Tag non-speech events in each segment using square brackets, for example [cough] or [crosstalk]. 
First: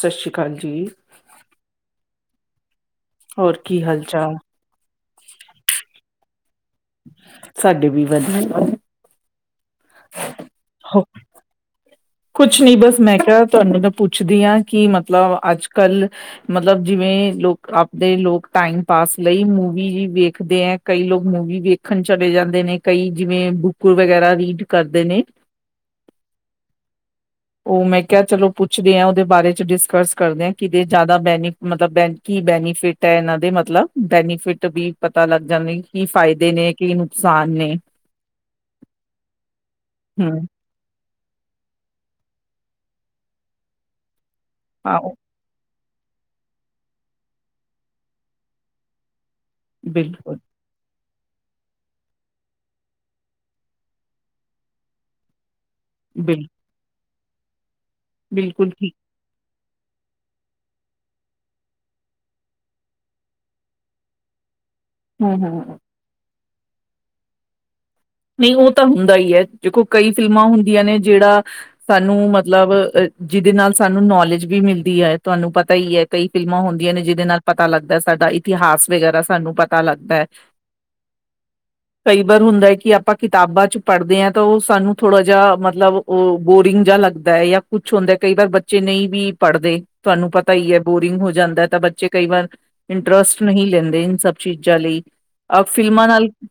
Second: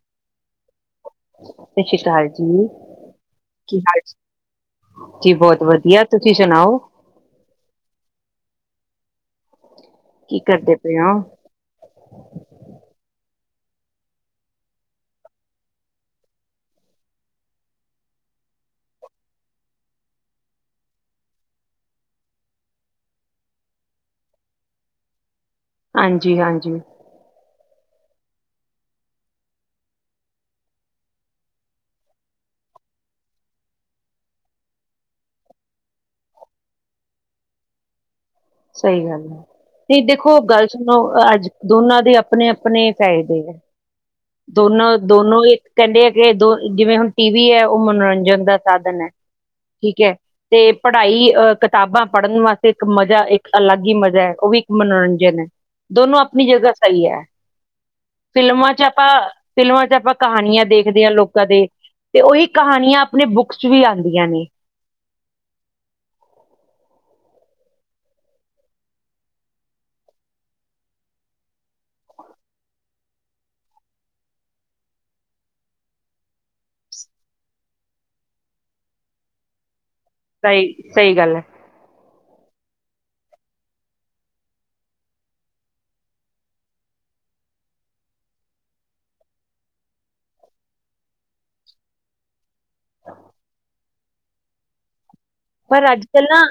ਸਸ਼ੀ ਕਾਲ ਜੀ। ਸ਼ਸੀ ਕਾਲ ਜੀ, ਕੀ ਹਾਲ ਚਾਲ। ਜੀ ਬੋਤ ਵਦੀਆ ਤੁਸੀ ਸੁਨਾਓ। ਸਾਡੇ ਵੀ ਵਦੀਆ। ਕੀ ਕਰਦੇ ਪੇ ਹੋ- ਓ। ਕੁਛ ਨੀ ਬੱਸ ਮੈਂ ਕਯਾ ਤੁਆਨੂੰ ਮੈ ਪੁੱਛਦੀ ਆ ਕੀ ਮਤਲਬ ਆੱਜ-ਕਾੱਲ ਮਤਲਬ ਜਿਵੇਂ ਲੋਕ ਆਪਦੇ ਲੋਕ ਟਾਈਮ ਪਾਸ ਲਈ ਮੂਵੀ ਵੇਖਦੇ ਆ। ਕਈ ਲੋਕ ਮੂਵੀ ਵੇਖਣ ਚਲੇ ਜਾਂਦੇ ਨੇ ਕਈ ਜਿਵੇਂ ਬੁੱਕ ਵਗੈਰਾ ਰੀਡ ਕਰਦੇ ਨੇ, ਹਾਂਜੀ-ਹਾਂਜੀ, ਉਹ ਮੈਂ ਕਿਹਾ ਚਲੋ ਪੁੱਛਦੇ ਆ ਉਹਦੇ ਬਾਰੇ ਚ ਡਿਸਕਸ ਕਰਦੇ ਆ ਕਿਤੇ ਜ਼ਿਆਦਾ ਬੈਨੀ ਮਤਲਬ ਬ ਕੀ ਬੈਨੀਫਿਟ ਤੇ ਇਹਨਾਂ ਦੇ ਮਤਲਬ ਬੈਨੀਫਿਟ ਵੀ ਪਤਾ ਲੱਗ ਜਾਂਦੇ ਕੀ ਫਾਇਦੇ ਨੇ ਕੀ ਨੁਕਸਾਨ ਨੇ, ਸਹੀ ਗੱਲ ਐ ਨਹੀਂ ਦੇਖੋ ਹਮ ਗੱਲ ਅੱਜ ਦੋਨਾਂ ਦੇ ਆਪਣੇ-ਆਪਣੇ ਫਾਇਦੇ ਐ। ਆਹੋ ਦੋਨੋ-ਦੋਨੋ ਇੱਕ ਕਹਿੰਦੇ ਆ ਕਿ ਦੋ ਜਿਵੇਂ ਹੁਣ ਟੀ ਵੀ ਐ ਉਹ ਮਨੋਰੰਜਨ ਦਾ ਸਾਧਨ ਐ ਠੀਕ ਐ। ਬਿਲਕੁਲ ਤੇ ਪੜ੍ਹਾਈ ਅ ਕਿਤਾਬਾਂ ਪੜ੍ਹਨ ਵਾਸਤੇ ਇੱਕ ਮਜ਼ਾ ਇੱਕ ਅਲੱਗ ਹੀ ਮਜ਼ਾ ਐ ਉਹ ਵੀ ਇੱਕ ਮਨੋਰੰਜਨ ਐ ਦੋਨੋ ਬਿਲ ਆਪਣੀ ਜਗ੍ਹਾ ਸਹੀ ਐ। ਬਿਲਕੁਲ ਫਿਲਮਾਂ ਚ ਠੀਕ ਆਪਾਂ ਫਿਲਮਾਂ ਚ ਆਪਾਂ ਕਹਾਣੀਆਂ ਦੇਖਦੇ ਆ ਲੋਕਾਂ ਦੇ ਤੇ ਉਹੀ ਕਹਾਣੀਆਂ ਆਪਣੇ ਬੁੱਕਸ ਚ ਵੀ ਆਦੀਆਂ ਨੇ, ਹੂੰ-ਹੂੰ, ਨਹੀਂ ਉਹ ਤਾਂ ਹੁੰਦਾ ਹੀ ਐ ਦੇਖੋ ਕਈ ਫਿਲਮਾਂ ਹੁੰਦੀਆਂ ਨੇ ਜਿਹੜਾ ਸਾਨੂੰ ਮਤਲਬ ਜਿਹਦੇ ਨਾਲ ਸਾਨੂੰ ਨੌਲੇਜ ਵੀ ਮਿਲਦੀ ਐ ਤੁਹਾਨੂੰ ਪਤਾ ਈ ਐ। ਕਈ ਫਿਲਮਾਂ ਹੁੰਦੀਆਂ ਨੇ ਜਿਹਦੇ ਨਾਲ ਪਤਾ ਲੱਗਦਾ ਸਾਡਾ ਇਤਿਹਾਸ ਵਗੈਰਾ ਸਾਨੂੰ ਪਤਾ ਲੱਗਦਾ ਐ। ਸਹੀ-ਸਹੀ ਗੱਲ ਐ। ਕਈ ਵਾਰ ਹੁੰਦਾ ਐ ਕਿ ਆਪ ਆਪਾਂ ਕਿਤਾਬਾਂ ਚ ਪੜ੍ਹਦੇ ਆ ਤਾਂ ਓ ਸਾਨੂੰ ਥੋੜ੍ਹਾ ਜਾ ਮਤਲਬ ਓ ਬੋਰਿੰਗ ਜਾ ਲੱਗਦਾ ਜਾ ਕੁੱਛ ਹੁੰਦਾ ਕਈ ਵਾਰ ਬੱਚੇ ਨਈ ਵੀ ਪੜ੍ਹਦੇ ਤੁਹਾਨੂੰ ਪਤਾ ਈ ਐ ਬੋਰਿੰਗ ਹੋ ਜਾਂਦਾ ਤਾਂ ਬੱਚੇ ਕਈ ਵਾਰ ਇੰਟਰਸਟ ਨਹੀਂ ਲੈਂਦੇ ਇਨ ਸਭ ਚੀਜ਼ਾਂ ਲਈ ਅ ਪਰ ਅੱਜ ਫਿਲਮਾਂ ਕੱਲ ਨਾਲ ਨਾ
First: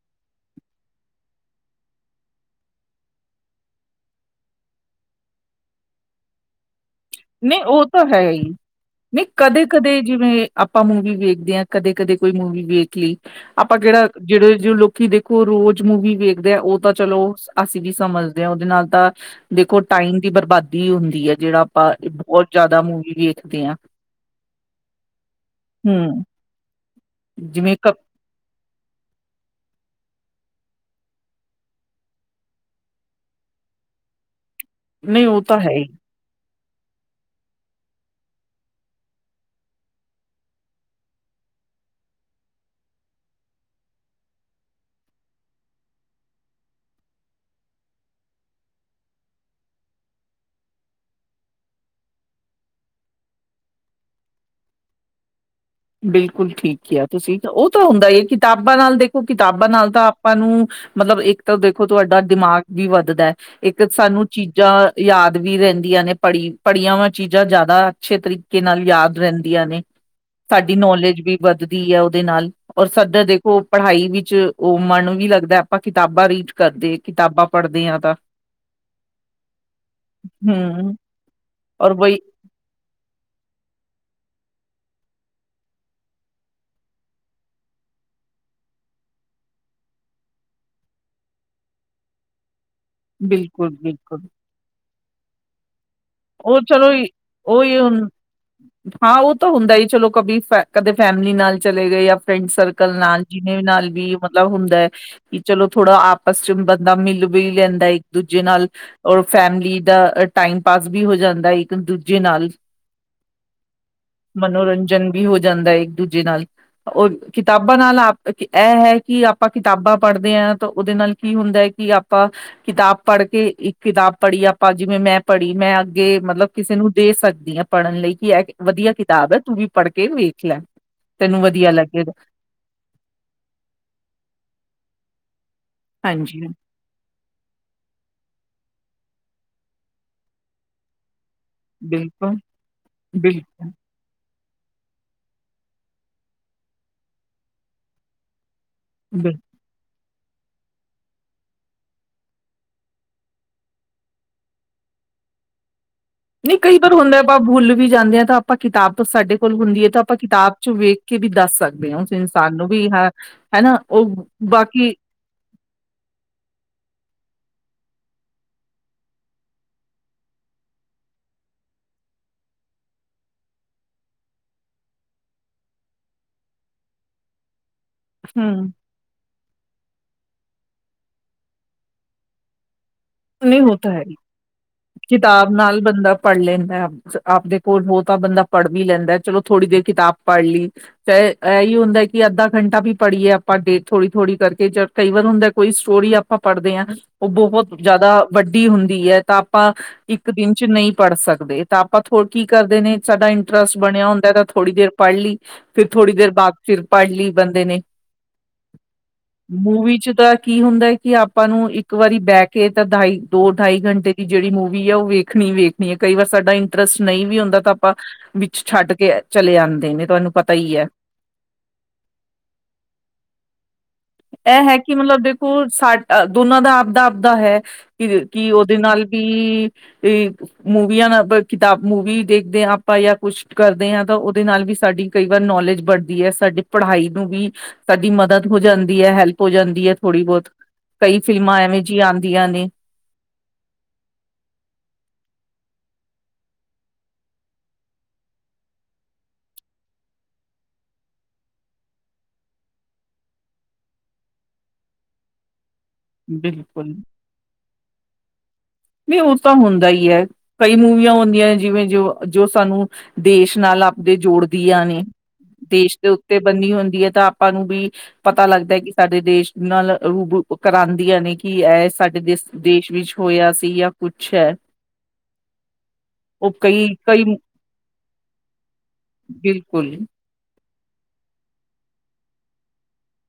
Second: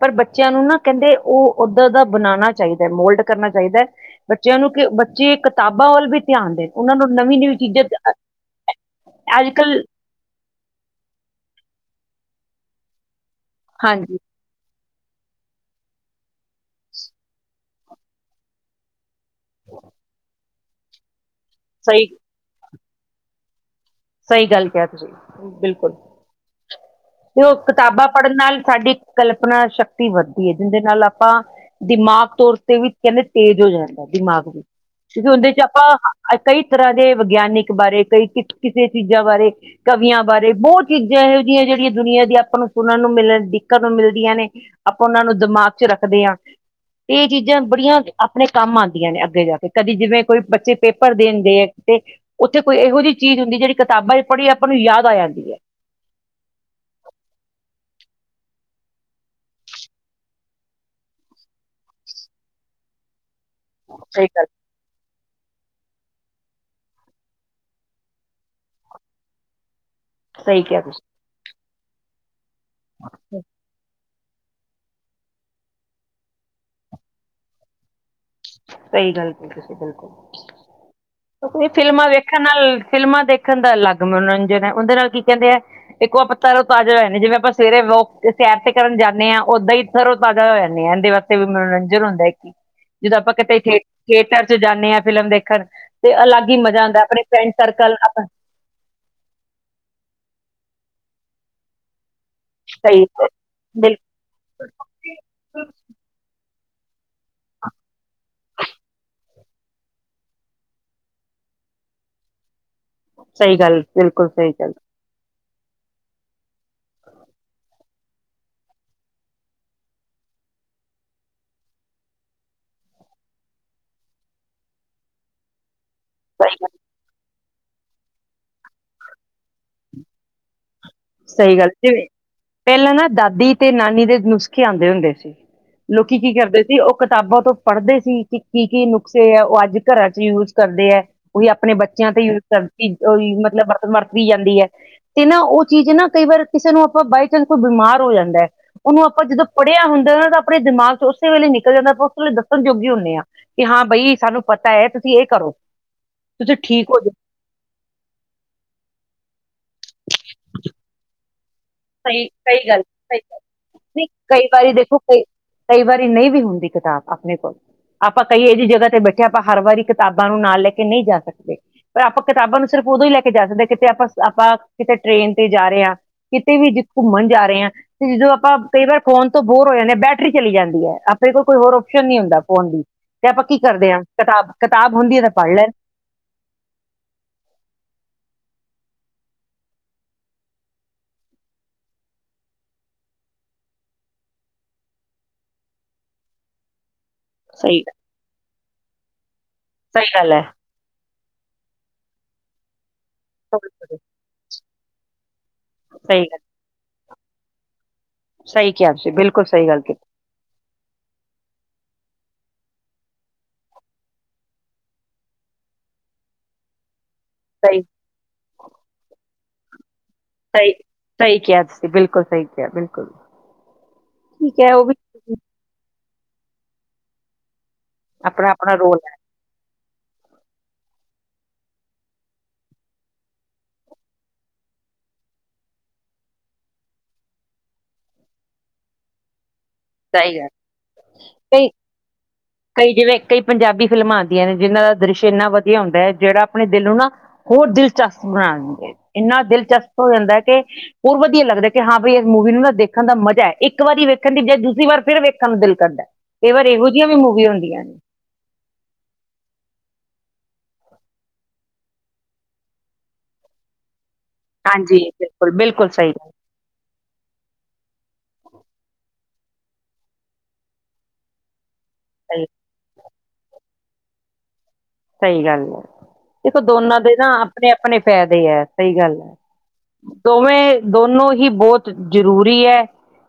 ਪਰ ਬੱਚਿਆਂ ਨੂੰ ਨਾ ਕੈਂਦੇ ਓ ਓਦਾਂ ਦਾ ਬਣਾਣਾ ਚਾਈਦਾ ਮੋਲਡ ਕਰਨਾ ਚਾਈਦਾ। ਬੱਚਿਆਂ ਨੂੰ ਕਿ ਬੱਚੇ ਕਿਤਾਬਾਂ ਵੱਲ ਵੀ ਧਿਆਨ ਦੇਣ। ਉਨਾਂ ਨੂੰ ਨਵੀਂ ਨਵੀਂ ਨਈ ਓ ਤਾਂ ਚੀਜ਼ਾਂ ਹੈ ਈ ਨਈ ਅੱਜ ਕੱਲ ਕਦੇ-ਕਦੇ ਜਿਵੇਂ ਆਪਾਂ ਮੂਵੀ ਵੇਖਦੇ ਆ ਕਦੇ ਕਦੇ-ਕੋਈ ਮੂਵੀ ਵੇਖ ਲਈ ਆਪਾਂ ਕੇੜਾ ਹਾਂਜੀ ਜੇੜ੍ਹੇ ਜੋ ਲੋਕੀ ਦੇਖੋ ਰੋਜ਼ ਮੂਵੀ ਵੇਖਦੇ ਆ ਓ ਤਾਂ ਚਲੋ ਅਸੀਂ ਵੀ ਸਮਝਦੇ ਆ ਓਦੇ ਨਾਲ ਤਾਂ ਦੇਖੋ ਟਾਈਮ ਦੀ ਬਰਬਾਦੀ ਹੁੰਦੀ ਐ ਜੇੜਾ ਆਪਾਂ ਸਹੀ ਬੋਤ ਯਾਦਾ ਮੂਵੀ ਵੇਖਦੇ ਆ। ਸਈ ਗੱਲ ਕਿਆ ਤੁਸੀਂ ਬਿਲਕੁੱਲ ਹੂੰ ਤੇ ਓ ਜਿਵੇਂ ਕ ਕਿਤਾਬਾਂ ਪੜ੍ਹਨ ਨਾਲ ਸਾਡੀ ਕਲਪਨਾ ਸ਼ਕਤੀ ਵੱਧਦੀ ਐ ਜੀਂਦੇ ਨਾਲ ਆਪਾਂ ਦਿਮਾਗ ਤੌਰ ਤੇ ਵੀ ਕੈਂਦੇ ਤੇਜ਼ ਹੋ ਜਾਂਦਾ ਦਿਮਾਗ ਵੀ। ਨਹੀਂ ਕਿਉਂਕਿ ਉਹ ਉਦੇ ਤਾਂ ਚ ਹੈ ਹੀ ਆਪਾਂ ਕਈ ਤਰ੍ਹਾਂ ਦੇ ਵਿਗਿਆਨਿਕ ਬਾਰੇ ਕਈ ਕ ਕਿਸੇ ਚੀਜ਼ਾਂ ਬਾਰੇ ਕਵੀਆਂ ਬਾਰੇ ਬੋ ਚੀਜ਼ਾਂ ਇਹੋ ਜੀਆਂ ਜੇੜੀਆਂ ਦੁਨੀਆਂ ਦੀ ਆਪਾਂ ਨੂੰ ਸੁਣਨ ਨੂੰ ਮਿਲਣ ਦੇਖਣ ਨੂੰ ਮਿਲਦੀਆਂ ਨੇ। ਆਪਾਂ ਉਨਾਂ ਨੂੰ ਦਿਮਾਗ ਚ ਰੱਖਦੇ ਆ। ਏ ਚੀਜ਼ਾਂ ਬੜੀਆਂ ਆਪਣੇ ਕੰਮ ਆਦੀਆਂ ਨੇ ਅੱਗੇ ਜਾ ਕੇ ਕਦੀ ਜਿਵੇਂ ਕੋਈ ਬੱਚੇ ਪੇਪਰ ਦੇਣ ਗਏ ਐ ਕਿਤੇ ਉੱਥੇ ਕੋਈ ਏਹੋ ਜੀ ਚੀਜ਼ ਹੁੰਦੀ ਜੇੜੀ ਕਿਤਾਬਾਂ ਚ ਪੜ੍ਹੀ ਆਪਾਂ ਨੂੰ ਯਾਦ ਆ ਜਾਂਦੀ ਐ। ਬਿਲਕੁੱਲ ਠੀਕ ਕਿਆ ਤੁਸੀਂ ਓ ਤਾਂ ਹੁੰਦਾ ਈ ਕਿਤਾਬਾਂ ਨਾਲ ਦੇਖੋ ਕਿਤਾਬਾਂ ਨਾਲ ਤਾਂ ਆਪਾਂ ਨੂੰ ਮਤਲਬ ਇੱਕ ਤਾਂ ਦੇਖੋ ਤੁਹਾਡਾ ਦਿਮਾਗ ਵੀ ਵੱਧਦਾ ਇੱਕ ਸਾਨੂੰ ਸਹੀ ਗੱਲ ਚੀਜ਼ਾਂ ਯਾਦ ਵੀ ਰੈਂਦੀਆਂ ਨੇ ਪੜ੍ਹੀ ਪੜ੍ਹੀਆਂ ਵਾਂ ਚੀਜ਼ਾਂ ਯਾਦਾ ਅੱਛੇ ਤਰੀਕੇ ਨਾਲ ਯਾਦ ਰਹਿੰਦੀਆਂ ਨੇ। ਸਹੀ ਸਾਡੀ ਕਿਹਾ ਤੁਸੀਂ ਨੌਲੇਜ ਵੀ ਵੱਧਦੀ ਐ ਓਦੇ ਨਾਲ ਔਰ ਸਾਡ ਦੇਖੋ ਪੜ੍ਹਾਈ ਵਿੱਚ ਓ ਮਨ ਵੀ ਲੱਗਦਾ ਆਪਾਂ ਕਿਤਾਬਾਂ ਰੀਡ ਕਰਦੇ ਕਿਤਾਬਾਂ ਪੜ੍ਹਦੇ ਆ ਤਾਂ। ਸਈ ਗੱਲ ਕਈ ਤੁਸੀ ਹਮ ਬਿਲਕੁੱਲ ਔਰ ਫਿਲਮਾਂ ਬਈ ਵੇਖ ਨਾਲ ਫਿਲਮਾਂ ਦੇਖਣ ਦਾ ਅਲੱਗ ਮਨੋਰੰਜਨ ਐ ਓਦੇ ਨਾਲ ਕੀ ਕੇਦੇ ਐ ਇੱਕੋ ਆਪਾਂ ਤਰੋਂ ਤਾਜਾ ਹੋ ਜਾਨੇ ਆ ਜਿਵੇਂ ਆਪਾਂ ਸਵੇਰੇ ਵੋਕ ਸੈਰ ਤੇ ਕਰਨ ਜਾਨੇ ਆ ਓਦਾਂ ਈ ਤਰੋ ਤਾਜ਼ਾ ਹੋ ਜਾਂਨੇ ਆ ਏਂਦੇ ਵ ਤੇ ਵੀ ਮਨੋਰੰਜਨ ਹੁੰਦਾ ਇੱਕ ਜਦੋਂ ਆਪਾਂ ਕੱਠੇ ਬਿਲਕੁਲ ਥੇ ਬਿਲਕੁਲ ਥੀਏਟਰ ਚ ਜਾਂਨੇ ਆ ਫਿਲਮ ਦੇਖਨ ਤੇ ਅਲੱਗ ਈ ਉਹ ਮਜ਼ਾ ਚਲੋ ਆਂਦੈ ਆਪਨੇ ਫਰੈਂਡ ਉਹੀ ਸਰਕਲ ਹੁਣ ਆਪ ਹਾਂ ਓ ਤਾਂ ਹੁੰਦਾ ਈ ਚਲੋ ਕਭੀ ਕਦੇ ਫੈਮਿਲੀ ਨਾਲ ਚਲੇ ਗਏ ਯਾ ਫਰੈਂਡ ਸਰਕਲ ਸਹੀ ਨਾਲ ਜਿਨੇ ਨਾਲ ਬਿਲਕੁਲ ਵੀ ਮਤਲਬ ਹੁੰਦੈ। ਕੀ ਚਲੋ ਥੋੜਾ ਆਪਸ ਚ ਬੰਦਾ ਮਿਲ ਵੀ ਲੈਂਦਾ ਇੱਕ ਦੂਜੇ ਨਾਲ। ਔਰ ਫੈਮਲੀ ਦਾ ਟਾਈਮ ਪਾਸ ਸ ਵੀ ਹੋ ਜਾਂਦਾ ਇੱਕ ਦੂਜੇ ਨਾਲ, ਸਹੀ ਗੱਲ ਬਿਲਕੁਲ ਸਹੀ ਗੱਲ ਮਨੋਰੰਜਨ ਵੀ ਹੋ ਜਾਂਦਾ ਇੱਕ ਦੂਜੇ ਨਾਲ, ਓ ਕਿਤਾਬਾਂ ਨਾਲ ਆਪ ਐ ਹੈ ਕੀ ਆਪਾਂ ਕਿਤਾਬਾਂ ਪੜ੍ਹਦੇ ਆ ਤਾਂ ਓਦੇ ਨਾਲ ਕੀ ਹੁੰਦੈ ਕੀ ਆਪਾਂ ਕਿਤਾਬ ਪੜ੍ਹ ਕੇ ਇੱਕ ਕਿਤਾਬ ਪੜ੍ਹੀ ਆਪਾਂ ਜਿਵੇਂ ਮੈਂ ਪੜ੍ਹ ਵੀ ਮੈਂ ਅੱਗੇ ਮਤਲਬ ਸਹੀ ਗੱਲ ਕਿਸੇ ਨੂੰ ਦੇ ਸਕਦੀ ਆਂ ਪੜ੍ਹਨ ਲਈ ਕੀ ਐ ਵਦੀਆ ਕਿਤਾਬ ਐ ਤੂੰ ਵੀ ਪੜ੍ਹ ਕੇ ਵੇਖ ਲੈ। ਤੈਨੂੰ ਸਈ ਗੱਲ ਵਧੀਆ ਜਿਵੇਂ ਲੱਗੇਗਾ ਪੈਲਾਂ ਨਾ ਦਾਦੀ ਤੇ ਨਾਨੀ ਦੇ ਨੁਸਖੇ ਆਂਦੇ ਹੁੰਦੇ ਸੀ। ਲੋਕੀ ਕੀ ਹਾਂਜੀ ਕਰਦੇ ਓ ਕਿਤਾਬਾਂ ਤੋਂ ਪੜ੍ਹਦੇ ਸੀ ਕਿ ਕੀ-ਕੀ ਨੁਕਸੇ ਐ ਓ ਅੱਜ ਘਰਾਂ ਚ ਯੂਜ ਕਰਦੇ ਐ। ਓਈ ਆਪਣੇ ਬੱਚਿਆਂ ਤੇ ਬਿਲਕੁਲ ਯੂਜ ਕਰਦੀ ਓਈ ਮਤਲਬ ਬਿਲਕੁਲ ਵਰ ਵਰਤਦੀ ਜਾਂਦੀ ਐ ਤੇ ਨਾ ਓ ਚੀਜ਼ ਨਾ ਕਈ ਵਾਰ ਕਿਸੇ ਨੂੰ ਆਪਾਂ ਬਾਏ ਚਾਂਸ ਕੋਈ ਬਿਮਾਰ ਹੋ ਜਾਂਦੈ ਓਨੂੰ ਆਪਾਂ ਬਿਲਕੁਲ ਜਦੋਂ ਪੜ੍ਹਿਆ ਹੁੰਦੈ ਨਾ ਤਾਂ ਆਪਨੇ ਦਿਮਾਗ ਚੋਂ ਓਸੇ ਵੇਲੇ ਨਿਕਲ ਜਾਂਦਾ ਪਰ ਓਸ ਵੇਲੇ ਦੱਸਣ ਜੋਗੇ ਹੁੰਦੇ ਆ। ਕਿ ਹਾਂ ਬਈ ਸਾਨੂੰ ਪਤਾ ਐ ਤੁਸੀਂ ਏ ਕਰੋ। ਤੁਸੀਂ ਨਈ ਕਈ ਠੀਕ ਵਾਰ ਹੋ ਜਾਓ ਹੁੰਦੈ ਆਪਾਂ ਬੁਲ ਵੀ ਜਾਂਦੇ ਆਂ ਤਾਂ ਆਪਾਂ ਕਿਤਾਬ ਤੋਂ ਸਾਡੇ ਕੋਲ ਹੁੰਦੀ ਐ ਤਾਂ ਆਪਾਂ ਕਿਤਾਬ ਚੋਂ ਵੇਖ ਕੇ ਵੀ ਦੱਸ ਸਕ ਦੇ ਆਂ ਓਸ ਸਹੀ ਇਨਸਾਨ ਨੂੰ ਸਹੀ ਗੱਲ ਵੀ ਸਹੀ ਹਨਾ ਓ ਨਹੀਂ ਕਈ ਵਾਰੀ ਬਾਕੀ ਦੇਖੋ ਕਈ ਕਈ ਵਾਰੀ ਨਈ ਵੀ ਹੁੰਦੀ ਕਤਾਬ ਆਪਨੇ ਕੋਲ। ਆਪਾ ਕਈ ਐਹੋ ਜੀ ਜਗਾ ਤੇ ਬੈਠੇ ਆ ਆਪਾਂ ਹਰ ਵਾਰੀ ਕਤਾਬਾਂ ਨੂੰ ਨਾਲ ਲੈਕੇ ਨਈ ਜਾ ਸਕਦੇ। ਪਰ ਆਪਾ ਕਤਾਬਾਂ ਨੂੰ ਸਿਰਫ ਉਦੋਂ ਈ ਲੈਕੇ ਜਾ ਸਕਦੇ ਆ ਕਿਤੇ ਆਪਾਂ-ਆਪਾਂ ਕਿਤੇ ਟਰੇਨ ਤੇ ਜਾਰੇ ਆ। ਵੀ ਘੁੰਮਣ ਜਾਰੇ ਆਂ, ਤੇ ਜਦੋ ਆਪਾਂ ਹੂੰ, ਕਈ ਵਾਰ ਫੋਨ ਤੋਂ ਬੋਰ ਹੋ ਜਾਨੇ ਆਂ ਬੈਟਰੀ ਚਲੀ ਜਾਂਦੀ ਐ ਆਪਨੇ ਕੋਲ ਕੋਈ ਹੋਰ ਓਪਸ਼ਨ ਨੀ ਹੁੰਦਾ ਫੋਨ ਦੀ ਤੇ ਆਪਾਂ ਕੀ ਨਹੀਂ ਉਹ ਕਰਦੇ ਤਾਂ ਹੈ ਆਂ ਹੀ। ਕਤਾਬ-ਕਤਾਬ ਹੁੰਦੀ ਐ ਤੇ ਪੜ ਲੈਣ ਪੜ ਲੇਨੇ ਆ ਆਪਦੇ ਕੋਲ ਹੋ ਤਾ ਬੰਦਾ ਪੜ ਵੀ ਲੈਂਦੈ ਚਲੋ ਥੋੜੀ ਦੇਰ ਕਿਤਾਬ ਪੜ ਲੀ। ਤੇ ਐਈ ਹੁੰਦੈ ਕਿ ਅੱਧਾ ਘੰਟਾ ਵੀ ਪੜੀਏ ਆਪਾ ਡੇ ਥੋੜੀ-ਥੋੜੀ ਕਰਕੇ ਚਲ ਕਈ ਵਾਰ ਹੁੰਦੈ ਕੋਈ ਸਟੋਰੀ ਆਪਾਂ ਪੜਦੇ ਆਂ ਨਾ ਓ ਸਹੀ ਜਾਦਾ ਵੱਡੀ ਹੁੰਦੀ ਐ ਤਾਂ ਆਪਾਂ ਸਹੀ ਇੱਕ ਗੱਲ ਹੈ ਦਿਨ ਚ ਨਈਂ ਪੜ ਸਕਦੇ ਤਾਂ ਆਪਾਂ ਥੋ ਕੀ ਕਰਦੇ ਨੇ ਸਾਡਾ ਇੰਟਰਸਟ ਬਨੇਆ ਹੁੰਦੈ ਤਾ ਥੋੜੀ ਦੇਰ ਪੜ ਲੀ ਫੇਰ ਥੋੜੀ ਸਹੀ ਦੇਰ ਗੱਲ ਬਾਦ ਫਿਰ ਪੜ ਲੀ ਬੰਦੇ ਨੇ, ਸਹੀ ਕਿਹਾ ਤੁਸੀਂ ਬਿਲਕੁਲ ਸਹੀ ਗੱਲ ਮੂਵੀ ਕੀਤੀ ਚ ਤਾ ਕੀ ਹੁੰਦੈ ਕਿ ਆਪਾਂ ਨੂੰ ਇੱਕ ਵਾਰੀ ਬੈ ਕੇ ਤਾ ਢਾਈ ਦੋ ਢਾਈ ਘੰਟੇ ਦੀ ਜੇੜੀ ਮੂਵੀ ਆ ਓ ਵੇਖਨੀ ਈ ਵੇਖਨੀ ਐ ਕਈ ਵਾਰ ਸਾਡਾ ਇੰ ਟਰਸਟ ਨਈ ਵੀ ਹੁੰਦਾ ਤਾ ਸਹੀ ਆਪਾਂ ਵਿੱਚ ਛੱਡ ਕੇ ਚਲੇ ਜਾਂਦੇ ਨੇ ਤੁਆਨੂੰ ਸਈ-ਸਈ ਕਿਆ ਤੁਸੀ ਬਿਲਕੁਲ ਸਈ ਕਿਆ ਬਿਲਕੁਲ। ਐ ਠੀਕ ਹੈ ਉਹ ਕਿ ਵੀ ਮਤਲਬ ਦੇਖੋ ਸਾਡਾ ਦੋਨਾਂ ਦਾ ਆਪਦਾ-ਆਪਦਾ ਹੈ ਕਿ ਕੀ ਆਪਣਾ ਆਪਣਾ ਓਦੇ ਰੋਲ ਨਾਲ ਹੈ ਵੀ ਕੀ ਵੀ ਮੂਵੀਆ ਨਾਲ ਕਿਤਾਬ ਮੂਵੀ ਦੇਖਦੇ ਆਂ ਆਪਾਂ ਯਾ ਕੁਛ ਕਰਦੇ ਆਂ ਤਾਂ ਓਦੇ ਨਾਲ ਵੀ ਸਾਡੀ ਕਈ ਵਾਰ ਨੌਲੇਜ ਬੜਦੀ ਐ ਸਾਡੀ ਪੜਾਈ ਨੂੰ ਵੀ ਸਾਡੀ ਮਦਦ ਹੋ ਜਾਂਦ ਹੈਲਪ ਹੋ ਜਾਂਦੀ ਐ ਥੋੜੀ ਚਾਹੀਦਾ ਬਹੁਤ, ਕਈ ਫਿਲਮਾਂ ਕਈ ਐਵੇਂ ਜਿਆਂ ਆਂਦੀਆਂ ਨੇ ਕਈ ਜਿਵੇਂ ਕਈ ਪੰਜਾਬੀ ਫਿਲਮਾਂ ਆਂਦੀਆਂ ਨੇ, ਜਿਨਾਂ ਦਾ ਦ੍ਰਿਸ਼ ਏਨਾ ਵਦੀਆ ਹੁੰਦੈ, ਜੇੜਾ ਆਪਣੇ ਦਿਲ ਨੂੰ ਨਾ ਔਰ ਦਿਲਚਸਪ ਬਣਾਨਗੇ, ਇੰਨਾ ਦਿਲਚਸਪ ਹੋਂਦਾ ਕੈ ਹੋਰ ਵਦੀਐ ਲੱਗਦੈ ਕਿ ਹਾਂ ਬਾਈ ਇਸ ਮੂਵੀ ਨੂੰ ਨਾ ਦੇਖਨ ਦਾ ਮਜਾ ਏ, ਇੱਕ ਵਾਰੀ ਵੇਖਨ ਦੀ ਬਜਾਏ ਦੂਸਰੀ ਵਾਰ ਫੇਰ ਵੇਖਨ ਨੂੰ ਦਿਲ ਕਰਦਾ਼। ਕਈ ਵਾਰ ਬਿਲਕੁਲ ਏਹੋ ਜਿਆ ਵੀ ਮੂਵੀ ਹੁੰਦੀਆਂ ਨੇ। ਨੀ ਓਸ ਤਾ ਹੁੰਦਾ ਈ ਐ। ਕਈ ਮੂਵੀਆਂ ਹੋਂਦੀਐਂ ਜਿਵੇਂ ਜੋ, ਜੋ ਸਾਨੂੰ ਦੇਸ਼ ਨਾਲ ਆਪਦੇ ਜੋੜ ਦੀਆਂ ਹਾਂਜੀ ਨੇ, ਬਿਲਕੁਲ ਬਿਲਕੁਲ ਦੇਸ਼ ਦੇ ਸਹੀ ਗੱਲ ਉੱਤੇ ਬੰਨੀ ਹੁੰਦੀ ਐ, ਤਾਂ ਆਪਾਂ ਨੂੰ ਵੀ ਪਤਾ ਲੱਗਦਾ ਐ ਕਿ ਸਾਡੇ ਦੇਸ਼ ਨਾਲ ਰੂਬੂ ਉ ਕਰਾਂਦੀਆਂ ਨੇ, ਕਿ ਐਸ ਸਾਡੇ ਦੇਸ, ਸਹੀ ਦੇਸ਼ ਵਿੱਚ ਹੋਯਾ ਸੀ, ਯਾ ਕੁੱਛ ਐ। ਸਈ ਗਾੱਲ ਐ। ਦੇਖੋ ਦੋਨਾਂ ਦੇ ਕਈ ਨਾ ਆਪਨੇ- ਆਪਨੇ ਫੈਦੇ ਆ, ਸਈ ਗਾੱਲ ਐ। ਬਿਲਕੁਲ ਦੋਵੇਂ, ਦੋਨੋ ਈ ਬੋਤ ਜ਼ਰੂਰੀ ਐ।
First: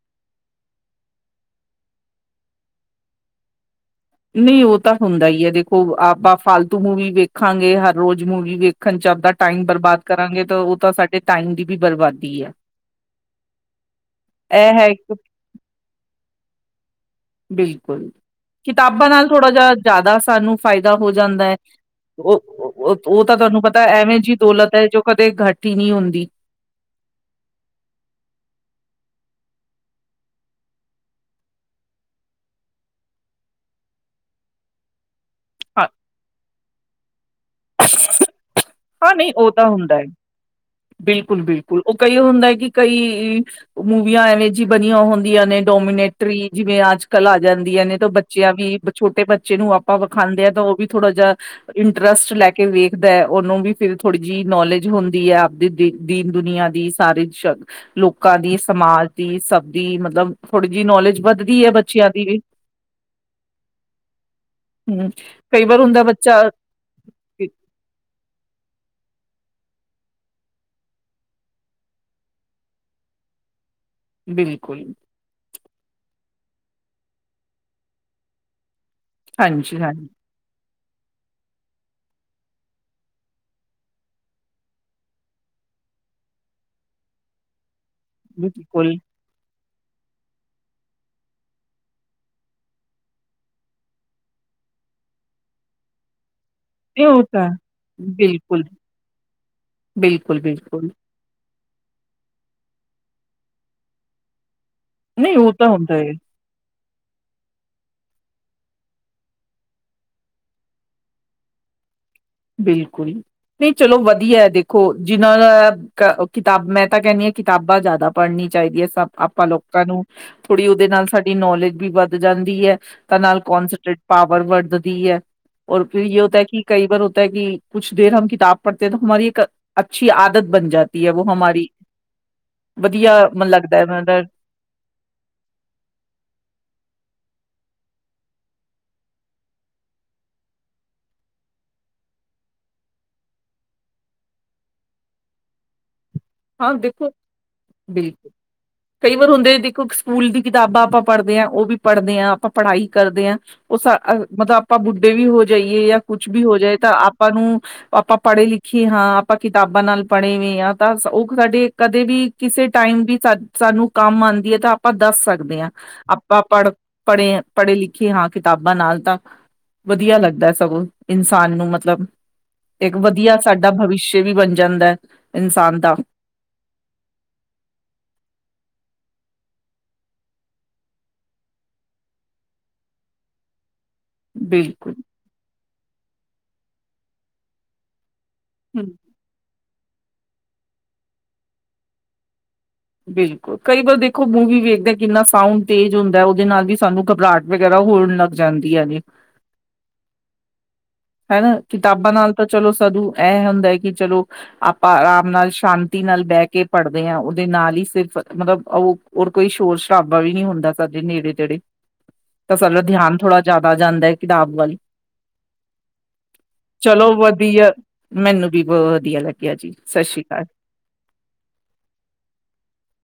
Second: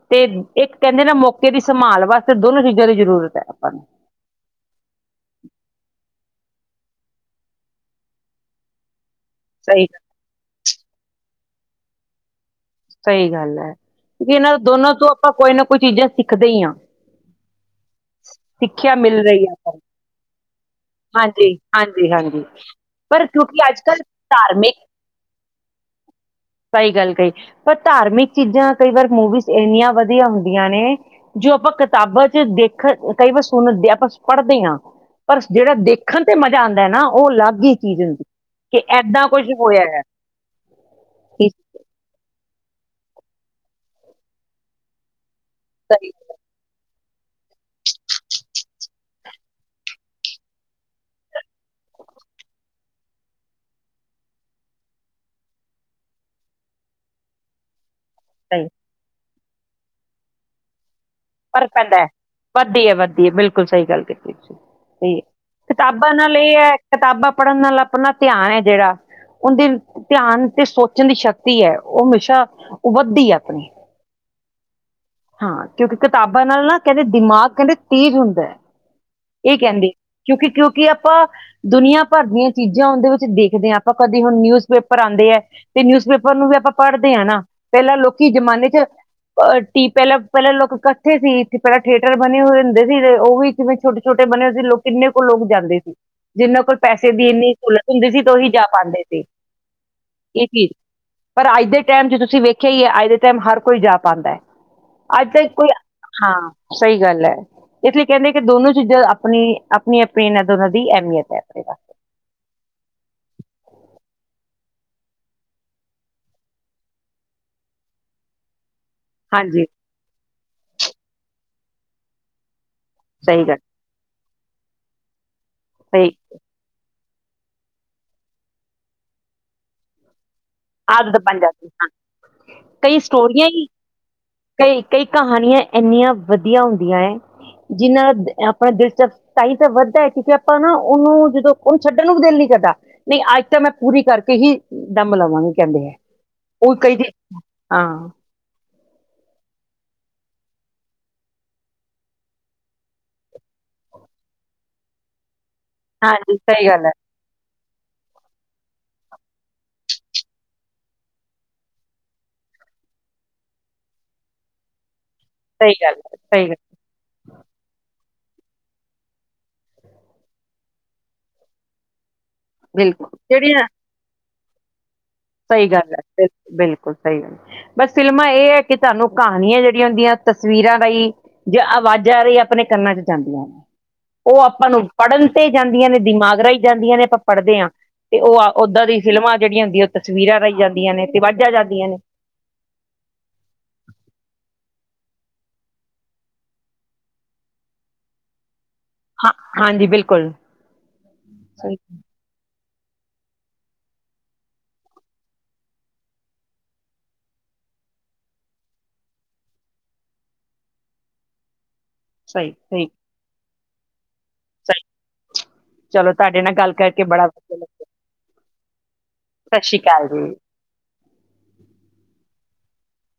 ਤੇ ਏਕ ਕੈਂਦੇ ਨੈ ਮੌਕੇ ਦੀ ਸੰਮਾਲ ਵਾਸਤੇ ਦੋਨੋ ਚੀਜ਼ਾਂ ਦੀ ਜ਼ਰੂਰਤ ਐ ਆਪਾਂ ਨੂੰ। ਨੀ ਓ ਤਾ ਹੁੰਦਾ ਈ ਐ ਦੇਖੋ, ਆਪਾ ਫਾਲਤੂ ਮੂਵੀ ਵੇਖਾਂਗੇ, ਹਰ ਰੋਜ਼ ਮੂਵੀ ਵੇਖ ਖੰਚ ਆਪਦਾ ਟਾਈਮ ਸਹੀ ਗੱਲ। ਬਰਬਾਦ ਕਰਾਂਗੇ, ਤਾਂ ਓਤਾ ਸਾਡੇ ਟਾਈਮ ਦੀ ਵੀ ਬਰਬਾਦੀ ਐ। ਸਈ ਗਾੱਲ ਐ, ਜੇ ਇਨਾਂ ਇਹ ਹੈ ਦੋਨਾਂ ਤੋ ਇੱਕ ਆਪਾ ਕੋਈ ਨਾ ਕੋਈ ਚੀਜ਼ਾਂ ਸਿੱਖਦੇ ਈ ਆਂ। ਬਿਲਕੁਲ। ਕਿਤਾਬਾ ਨਾਲ ਥੋੜਾ ਹੈ ਜਾ ਆਪਾਂ ਨੂੰ ਜਾਦਾ ਸਾਨੂੰ ਫਾਯਦਾ ਹੋ ਜਾਂਦਾ ਐ, ਹਾਂਜੀ, ਹਾਂਜੀ, ਬਿਲਕੁਲ- ਹਾਂਜੀ। ਬਿਲਕੁਲ। ਓ ਪਰ ਓਤਾ ਤਾਨੂੰ ਕਿਉਂਕਿ ਅੱਜ ਪਤੈ, ਕੱਲ੍ਹ ਐਵੇਂ ਜੀ ਦੌਲਤ ਐ ਜੋ ਕਦੇ ਘੱਟ ਈ ਨੀ ਹੁੰਦੀ। ਸਈ ਗਾੱਲ ਕਈ, ਓਹ ਧਾਰਮਿਕ ਚੀਜ਼ਾਂ ਕਈਂ ਵਾਰ ਮੂਵੀਜ਼ ਏਨੀਆਂ ਵਦੀਆ ਹੁੰਦੀਆਂ ਨੇ। ਜੋ ਆਪਾ ਕਿਤਾਬਾ ਚ ਦੇਖ, ਕਈ ਵਾਰ ਸੁਣਦੇ, ਆਪਾ ਪੜਦੇ ਆਂ। ਪਰ ਜੇੜਾ ਹਾਂ ਦੇਖਨ ਤੇ ਮਜ਼ਾ ਆਂਦਾ ਐ ਨਾ, ਓ ਅਲੱਗ ਈ ਚੀਜ਼ ਹੁੰਦੀ ਕਿ ਐੱਦਾ ਕੋਜ ਹੋਯਾ ਆ। ਬਿਲਕੁਲ- ਬਿਲਕੁਲ ਓ ਕਈ ਹੁੰਦਾ ਕਿ ਕਈ ਮੂਵੀਆਂ ਐਵੇਂ ਜਿ ਬਨੀਆਂ ਹੁੰਦੀਆਂ ਨੇ। ਸਹੀ ਡੋਮੀਨੇਟਰੀ ਜਿਵੇਂ ਅੱਜ-ਕੱਲ ਆ ਜਾਂਦੀਆਂ ਨੇ, ਤਾਂ ਬੱਚਯਾਂ ਵੀ ਛੋਟੇ ਬੱਚੇ ਨੂੰ ਆਪ ਆਪਾ ਵਖਾਂਦੇ ਆ, ਤਾਂ ਓਵੀ ਥੋੜਾ ਜਾ ਇੰਟਰਸਟ ਲੈਕੇ ਵੇਖਦਾ ਐ, ਓਨੂੰ ਵੀ ਫੇਰ ਥੋੜੀ ਜਿ ਨੌਲੇਜ ਹੁੰਦੀ ਆ। ਦੀ ਦੀਨ ਦੁਨੀਆਂ ਦੀ, ਸਾਰੇ ਸ਼ ਲੋਕਾਂ ਦੀ, ਸਮਾਜ ਦੀ ਸਬ ਦੀ, ਮਤਲਬ ਥੋੜੀ ਜਿ ਨੋਲੇਜ ਵੱਧ ਫਰਕ ਪੈਦਾ ਐ, ਵੱਧਦੀ ਆ-ਵੱਧਦੀ ਆ, ਬਿਲਕੁਲ ਸਹੀ ਗੱਲ ਕੀਤੀ ਤੁਸੀਂ। ਹੂੰ ਤੇ, ਕਈ ਵਾਰ ਹੁੰਦਾ ਕਿਤਾਬਾਂ ਨਾਲ ਬੱਚਾ ਇਹ ਹੈ, ਕਿਤਾਬਾਂ ਪੜਨ ਨਾਲ ਆਪਣਾ ਧਿਆਨ ਹੈ ਜਿਹੜਾ ਉਂਦੀ ਧਿਆਨ ਤੇ ਸੋਚਣ ਦੀ ਸ਼ਕਤੀ ਹੈ, ਉਹ ਹਮੇਸ਼ਾ ਵੱਧਦੀ ਆ ਅਪਨੀ। ਬਿਲਕੁਲ। ਹਾਂ, ਕਿਉਂਕਿ ਕਿਤਾਬਾਂ ਨਾਲ ਨਾ ਕਹਿੰਦੇ ਦਿਮਾਗ ਕਹਿੰਦੇ ਤੇਜ਼ ਹੁੰਦਾ। ਇਹੳ ਕਹਿੰਦੇ, ਹਾਂਜੀ-ਹਾਂਜੀ ਕਿਉਂਕਿ- ਕਿਉਂਕਿ ਆਪਾ ਦੁਨੀਆਂ ਭਰ ਦੀਆਂ ਚੀਜ਼ਾਂ ਉਂਨਦੇ ਵਿੱਚ ਦੇਖਦੇ ਹਾਂ, ਆਪਾਂ ਕਦੇ ਹੁਣ ਨਿਊਜ਼-ਪੇਪਰ ਆਂਦੇ ਹੈ। ਤੇ, ਨਿਊਜ਼ਪੇਪਰ ਨੂੰ ਵੀ ਆਪਾਂ ਪੜਦੇ ਹਾਂ ਨਾ, ਪਹਿਲਾਂ ਲੋਕੀ ਜ਼ਮਾਨੇ 'ਚ ਬਿਲਕੁਲ ਪ ਨੀ, ਪਹਿਲਾਂ-ਪਹਿਲਾਂ ਲੋਕ ਇਕੱਠੇ ਸੀ ਇੱਥੇ ਪਹਿਲਾ ਥੀਏਟਰ ਬਣੇ ਹੋਏ ਹੁੰਦੇ ਸੀ, ਤੇ ਉਹ ਜਿਂਵੇਂ ਛੋਟੇ ਛੋਟੇ ਬਣੇ ਹੋਏ ਸੀ, ਲੋਕ ਕਿੰਨੇ ਕ ਲੋਕ ਜਾਂਦੇ ਸੀ, ਜਿੰਨਾ ਕੋਲ ਇਹ ਪੈਸੇ ਉਹ ਦੀ ਤਾਂ ਇੰਨੀ ਸਹੂਲਤ ਹੁੰਦੀ ਸੀ, ਤੇ ਉਹੀ ਜਾ ਪਾਂਦੇ ਸੀ, ਇਹ ਚੀਜ਼। ਬਿਲਕੁਲ-ਬਿਲਕੁਲ-ਬਿਲਕੁਲ ਪਰ ਅੱਜ ਦੇ ਟਾਈਮ'ਚ ਤੁਸੀਂ ਵੇਖਿਆ ਹੀ ਏ, ਅੱਜ ਦੇ ਟਾਈਮ ਹਰ ਕੋਈ ਜਾ ਪਾਂਦਾ ਹੈ। ਅੱਜ ਨਹੀਂ ਤ ਉਹ ਤਾਂ ਕੋਈ, ਹੁੰਦਾ ਹੈ ਹਾਂ। ਸਹੀ ਗੱਲ ਐ ਇਥੇ ਕਹਿੰਦੇ ਕਿ ਦੋਨੋ ਚੀਜਾ ਅਪਣੀ-ਅਪਣੀ ਇਹਨਾਂ ਦੋਨਾਂ ਦੀ ਅਹਿਮੀਅਤ ਹੈ, ਅਪਨੇ ਪਾ ਬਿਲਕੁਲ, ਨਹੀਂ ਚਲੋ ਵਧੀਆ ਏ ਦੇਖੋ, ਜਿਨਾਂ ਦਾ ਕਿਤਾਬ, ਮੈਂ ਤਾਂ ਕਹਿੰਦੀ ਹਾਂ ਕਿਤਾਬਾਂ ਜ਼ਿਆਦਾ ਪੜਨੀ ਚਾਹੀਦੀ ਆ ਸਭ। ਆਪਾ ਹਾਂਜੀ ਲੋਕਾਂ ਨੂੰ, ਥੋੜ੍ਹੀ ਉਹਦੇ ਨਾਲ ਸਾਡੀ ਨੌਲੇਜ ਵੀ ਵੱਧ ਜਾਂਦੀ ਐ, ਤਾਂ ਨਾਲ ਸਹੀ ਗੱਲ ਕੋਂਨਸੈਂਟਰੇਟ ਪਾਵਰ ਵੱਧਦੀ ਐ, ਔਰ ਫਿਰ ਸਹੀ ਯੇ ਹੋਤਾ ਹੈ ਕਿ, ਕਈ ਵਾਰ ਕਿ ਕੁੱਛ ਦੇਰ ਹਮ ਕਿਤਾਬ ਪੜਤੇ ਹੋ, ਤੋ ਹਮਾਰੀ ਇਕ ਅੱਛੀ ਆਦਤ ਬਨ ਜਾਤੀ ਹੈ ਆਦਤ ਵੋ ਬਣ ਹਮਾਰੀ, ਜਾਂਦੀ ਹਾਂ ਕਈ ਵਧੀਆ ਸਟੋਰੀਆਂ ਮਨ ਹੀ ਲੱਗਦਾ ਹੈ ਮ ਕਈ, ਕਈ ਕਹਾਨੀਆਂ ਇੰਨੀਆਂ ਵਧੀਆ ਹੁੰਦੀਆਂ ਹੈ, ਜਿਹਨਾਂ ਆਪਣਾ ਦਿਲਚਸਪ ਤਾਂਈ ਤਾ ਵੱਧਦਾ ਹੈ ਕਿਉਂਕਿ ਆਪਾਂ ਨਾ, ਉਹਨੂੰ ਜਦੋਂ ਉਹਨੂੰ ਛੱਡਣ ਨੂੰ ਵੀ ਦਿਲ ਨੀ ਕਰਦਾ। ਨਹੀਂ, ਅੱਜ ਤਾਂ ਮੈਂ ਪੂਰੀ ਕਰਕੇ ਹੀ, ਦਮ ਲਵਾਂਗੀ ਕਹਿੰਦੇ ਹੈ। ਉਹ ਕਈ-ਕਈ ਹਾਂ [inaudible] ਕਈ ਵਾਰ ਹੁੰਦੇ ਦੇਖੋ, ਸਕੂਲ ਦੀ ਕਿਤਾਬਾਂ ਆਪਾਂ ਪੜ੍ਹਦੇ ਹਾਂ, ਉਹ ਵੀ ਪੜ੍ਹਦੇ ਹਾਂ, ਆਪਾਂ ਪੜ੍ਹਾਈ ਕਰਦੇ ਹਾਂ ਉਹ ਸਾ, ਮਤਲਬ ਆਪਾ ਬੁੱਢੇ ਵੀ ਹੋ ਜਾਈਏ, ਯਾ ਕੁੱਛ ਹਾਂਜੀ ਵੀ ਹੋ ਸਹੀ ਜਾਏ ਗੱਲ ਹੈ ਤਾਂ ਆਪਾਂ ਨੂੰ, ਆਪਾਂ ਪੜ੍ਹੇ ਲਿਖੇ ਹਾਂ। ਆਪਾਂ ਕਿਤਾਬਾਂ ਨਾਲ ਪੜ੍ਹੇ ਵੀਂ ਆਂ, ਤਾਂ ਉਹ ਸਾਡੇ ਕਦੇ ਵੀ, ਕਿਸੇ ਟਾਈਮ ਵੀ, ਸਾਨੂੰ ਕੰਮ ਆਂਦੀ ਆ, ਤਾਂ ਆਪਾਂ ਦੱਸ ਸਕ ਸਕਦੇ ਆਂ, ਸਹੀ ਗੱਲ ਹੈ ਆਪਾਂ ਸਹੀ ਗੱਲ ਪੜ੍ਹ, ਪੜ੍ਹੇ, ਪੜ੍ਹੇ-ਲਿਖੇ ਹਾਂ ਕਿਤਾਬਾਂ ਨਾਲ ਤਾਂ ਵਧੀਆ ਲੱਗਦਾ ਸਗੋਂ, ਇਨਸਾਨ ਨੂੰ ਮਤਲਬ ਇੱਕ ਬਿਲਕੁਲ ਵਧੀਆ ਜਿਹੜੀਆਂ ਸਾਡਾ ਭਵੀਸ਼ਯ ਵੀ ਬਣ ਜਾਂਦਾ। ਸਹੀ ਇਨਸਾਨ ਗੱਲ ਦਾ ਹੈ, ਬਿਲਕੁਲ, ਬਿਲਕੁਲ ਸਹੀ ਗੱਲ ਐ ਬਸ ਫਿਲਮਾਂ ਇਹ ਹੈ ਕਿ, ਤੁਹਾਨੂੰ ਕਹਾਣੀਆਂ ਜਿਹੜੀਆਂ ਹੁੰਦੀਆਂ ਤਸਵੀਰਾਂ ਰਾਹੀ ਜੇ ਆਵਾਜ਼ਾਂ ਰਹੀ, ਆਪਣੇ ਕੰਨਾਂ'ਚ ਜਾਂਦੀਆਂ ਐ। ਉਹ ਆਪਾਂ ਨੂੰ ਬਿਲਕੁਲ ਪੜ੍ਹਨ ਤੇ ਜਾਂਦੀਆਂ ਨੇ, ਦਿਮਾਗ ਰਾਹੀਂ ਜਾਂਦੀਆਂ ਨੇ, ਆਪਾਂ ਪੜ੍ਹਦੇ ਹਾਂ, ਤੇ ਉਹ ਓਹਦਾਂ ਹਮ ਦੀ ਫਿਲਮਾਂ ਜਿਹੜੀਆਂ ਹੁੰਦੀਆਂ, ਉਹ ਤਸਵੀਰਾਂ ਰਾਹੀ ਜਾਂਦੀਆਂ ਨੇ, ਤੇ ਅਵਾਜ਼ਾ ਜਾਂਦੀਆਂ ਨੇ। ਬਿਲਕੁਲ ਕਈ ਵਾਰ ਦੇਖੋ ਮੂਵੀ ਵੇਖਦੇ, ਕਿੰਨਾ ਸਾਊਂਡ ਤੇਜ਼ ਹੁੰਦਾ ਉਹਦੇ ਨਾਲ ਵੀ ਸਾਨੂੰ ਘਬਰਾਹਟ ਵਗ਼ੈਰਾ ਹੋਣ ਲੱਗ ਜਾਂਦੀ ਆ ਗੀ। ਹਾਂ, ਹਾਂਜੀ, ਬਿਲਕੁਲ। ਹੈਨਾ ਸਹੀ ਕਿਤਾਬਾਂ ਨਾਲ ਤਾਂ ਚਲੋ ਸਧੂ, ਐ ਹੁੰਦਾ ਹੈ ਕਿ ਚਲੋ ਆਪਾ ਅਰਾਮ ਨਾਲ ਸ਼ਾਂਤੀ ਨਾਲ ਬਹਿਕੇ ਪੜ੍ਹਦੇ ਹਾਂ, ਉਹਦੇ ਨਾਲ ਹੀ ਸਿਰਫ ਮਤਲਬ ਉਹ ਹੋਰ ਕੋਈ ਸ਼ੋਰ-ਸ਼ਰਾਬਾ ਵੀ ਨਹੀਂ ਹੁੰਦਾ, ਸਾਡੇ ਨੇੜੇ-ਤੇੜੇ। ਸਹੀ ਤਾ‌ ਸਾਡਾ ਸਹੀ ਧਿਆਨ ਥੋੜ੍ਹਾ ਜਿਆਦਾ ਜਾਂਦਾ ਹੈ ਕਿਤਾਬ ਵੱਲ ਸਹੀ ਚਲੋ, ਤੁਹਾਡੇ ਨਾਲ ਗੱਲ ਕਰਕੇ ਚਲੋ ਬੜਾ ਲੱਗਾ ਵਧੀਆ, ਮੈਨੂੰ ਬੀ ਬਹੋ ਵਧੀਆ ਲੱਗਿਆ ਜੀ। ਸਤਿ ਸ਼੍ਰੀ ਅਕਾਲ।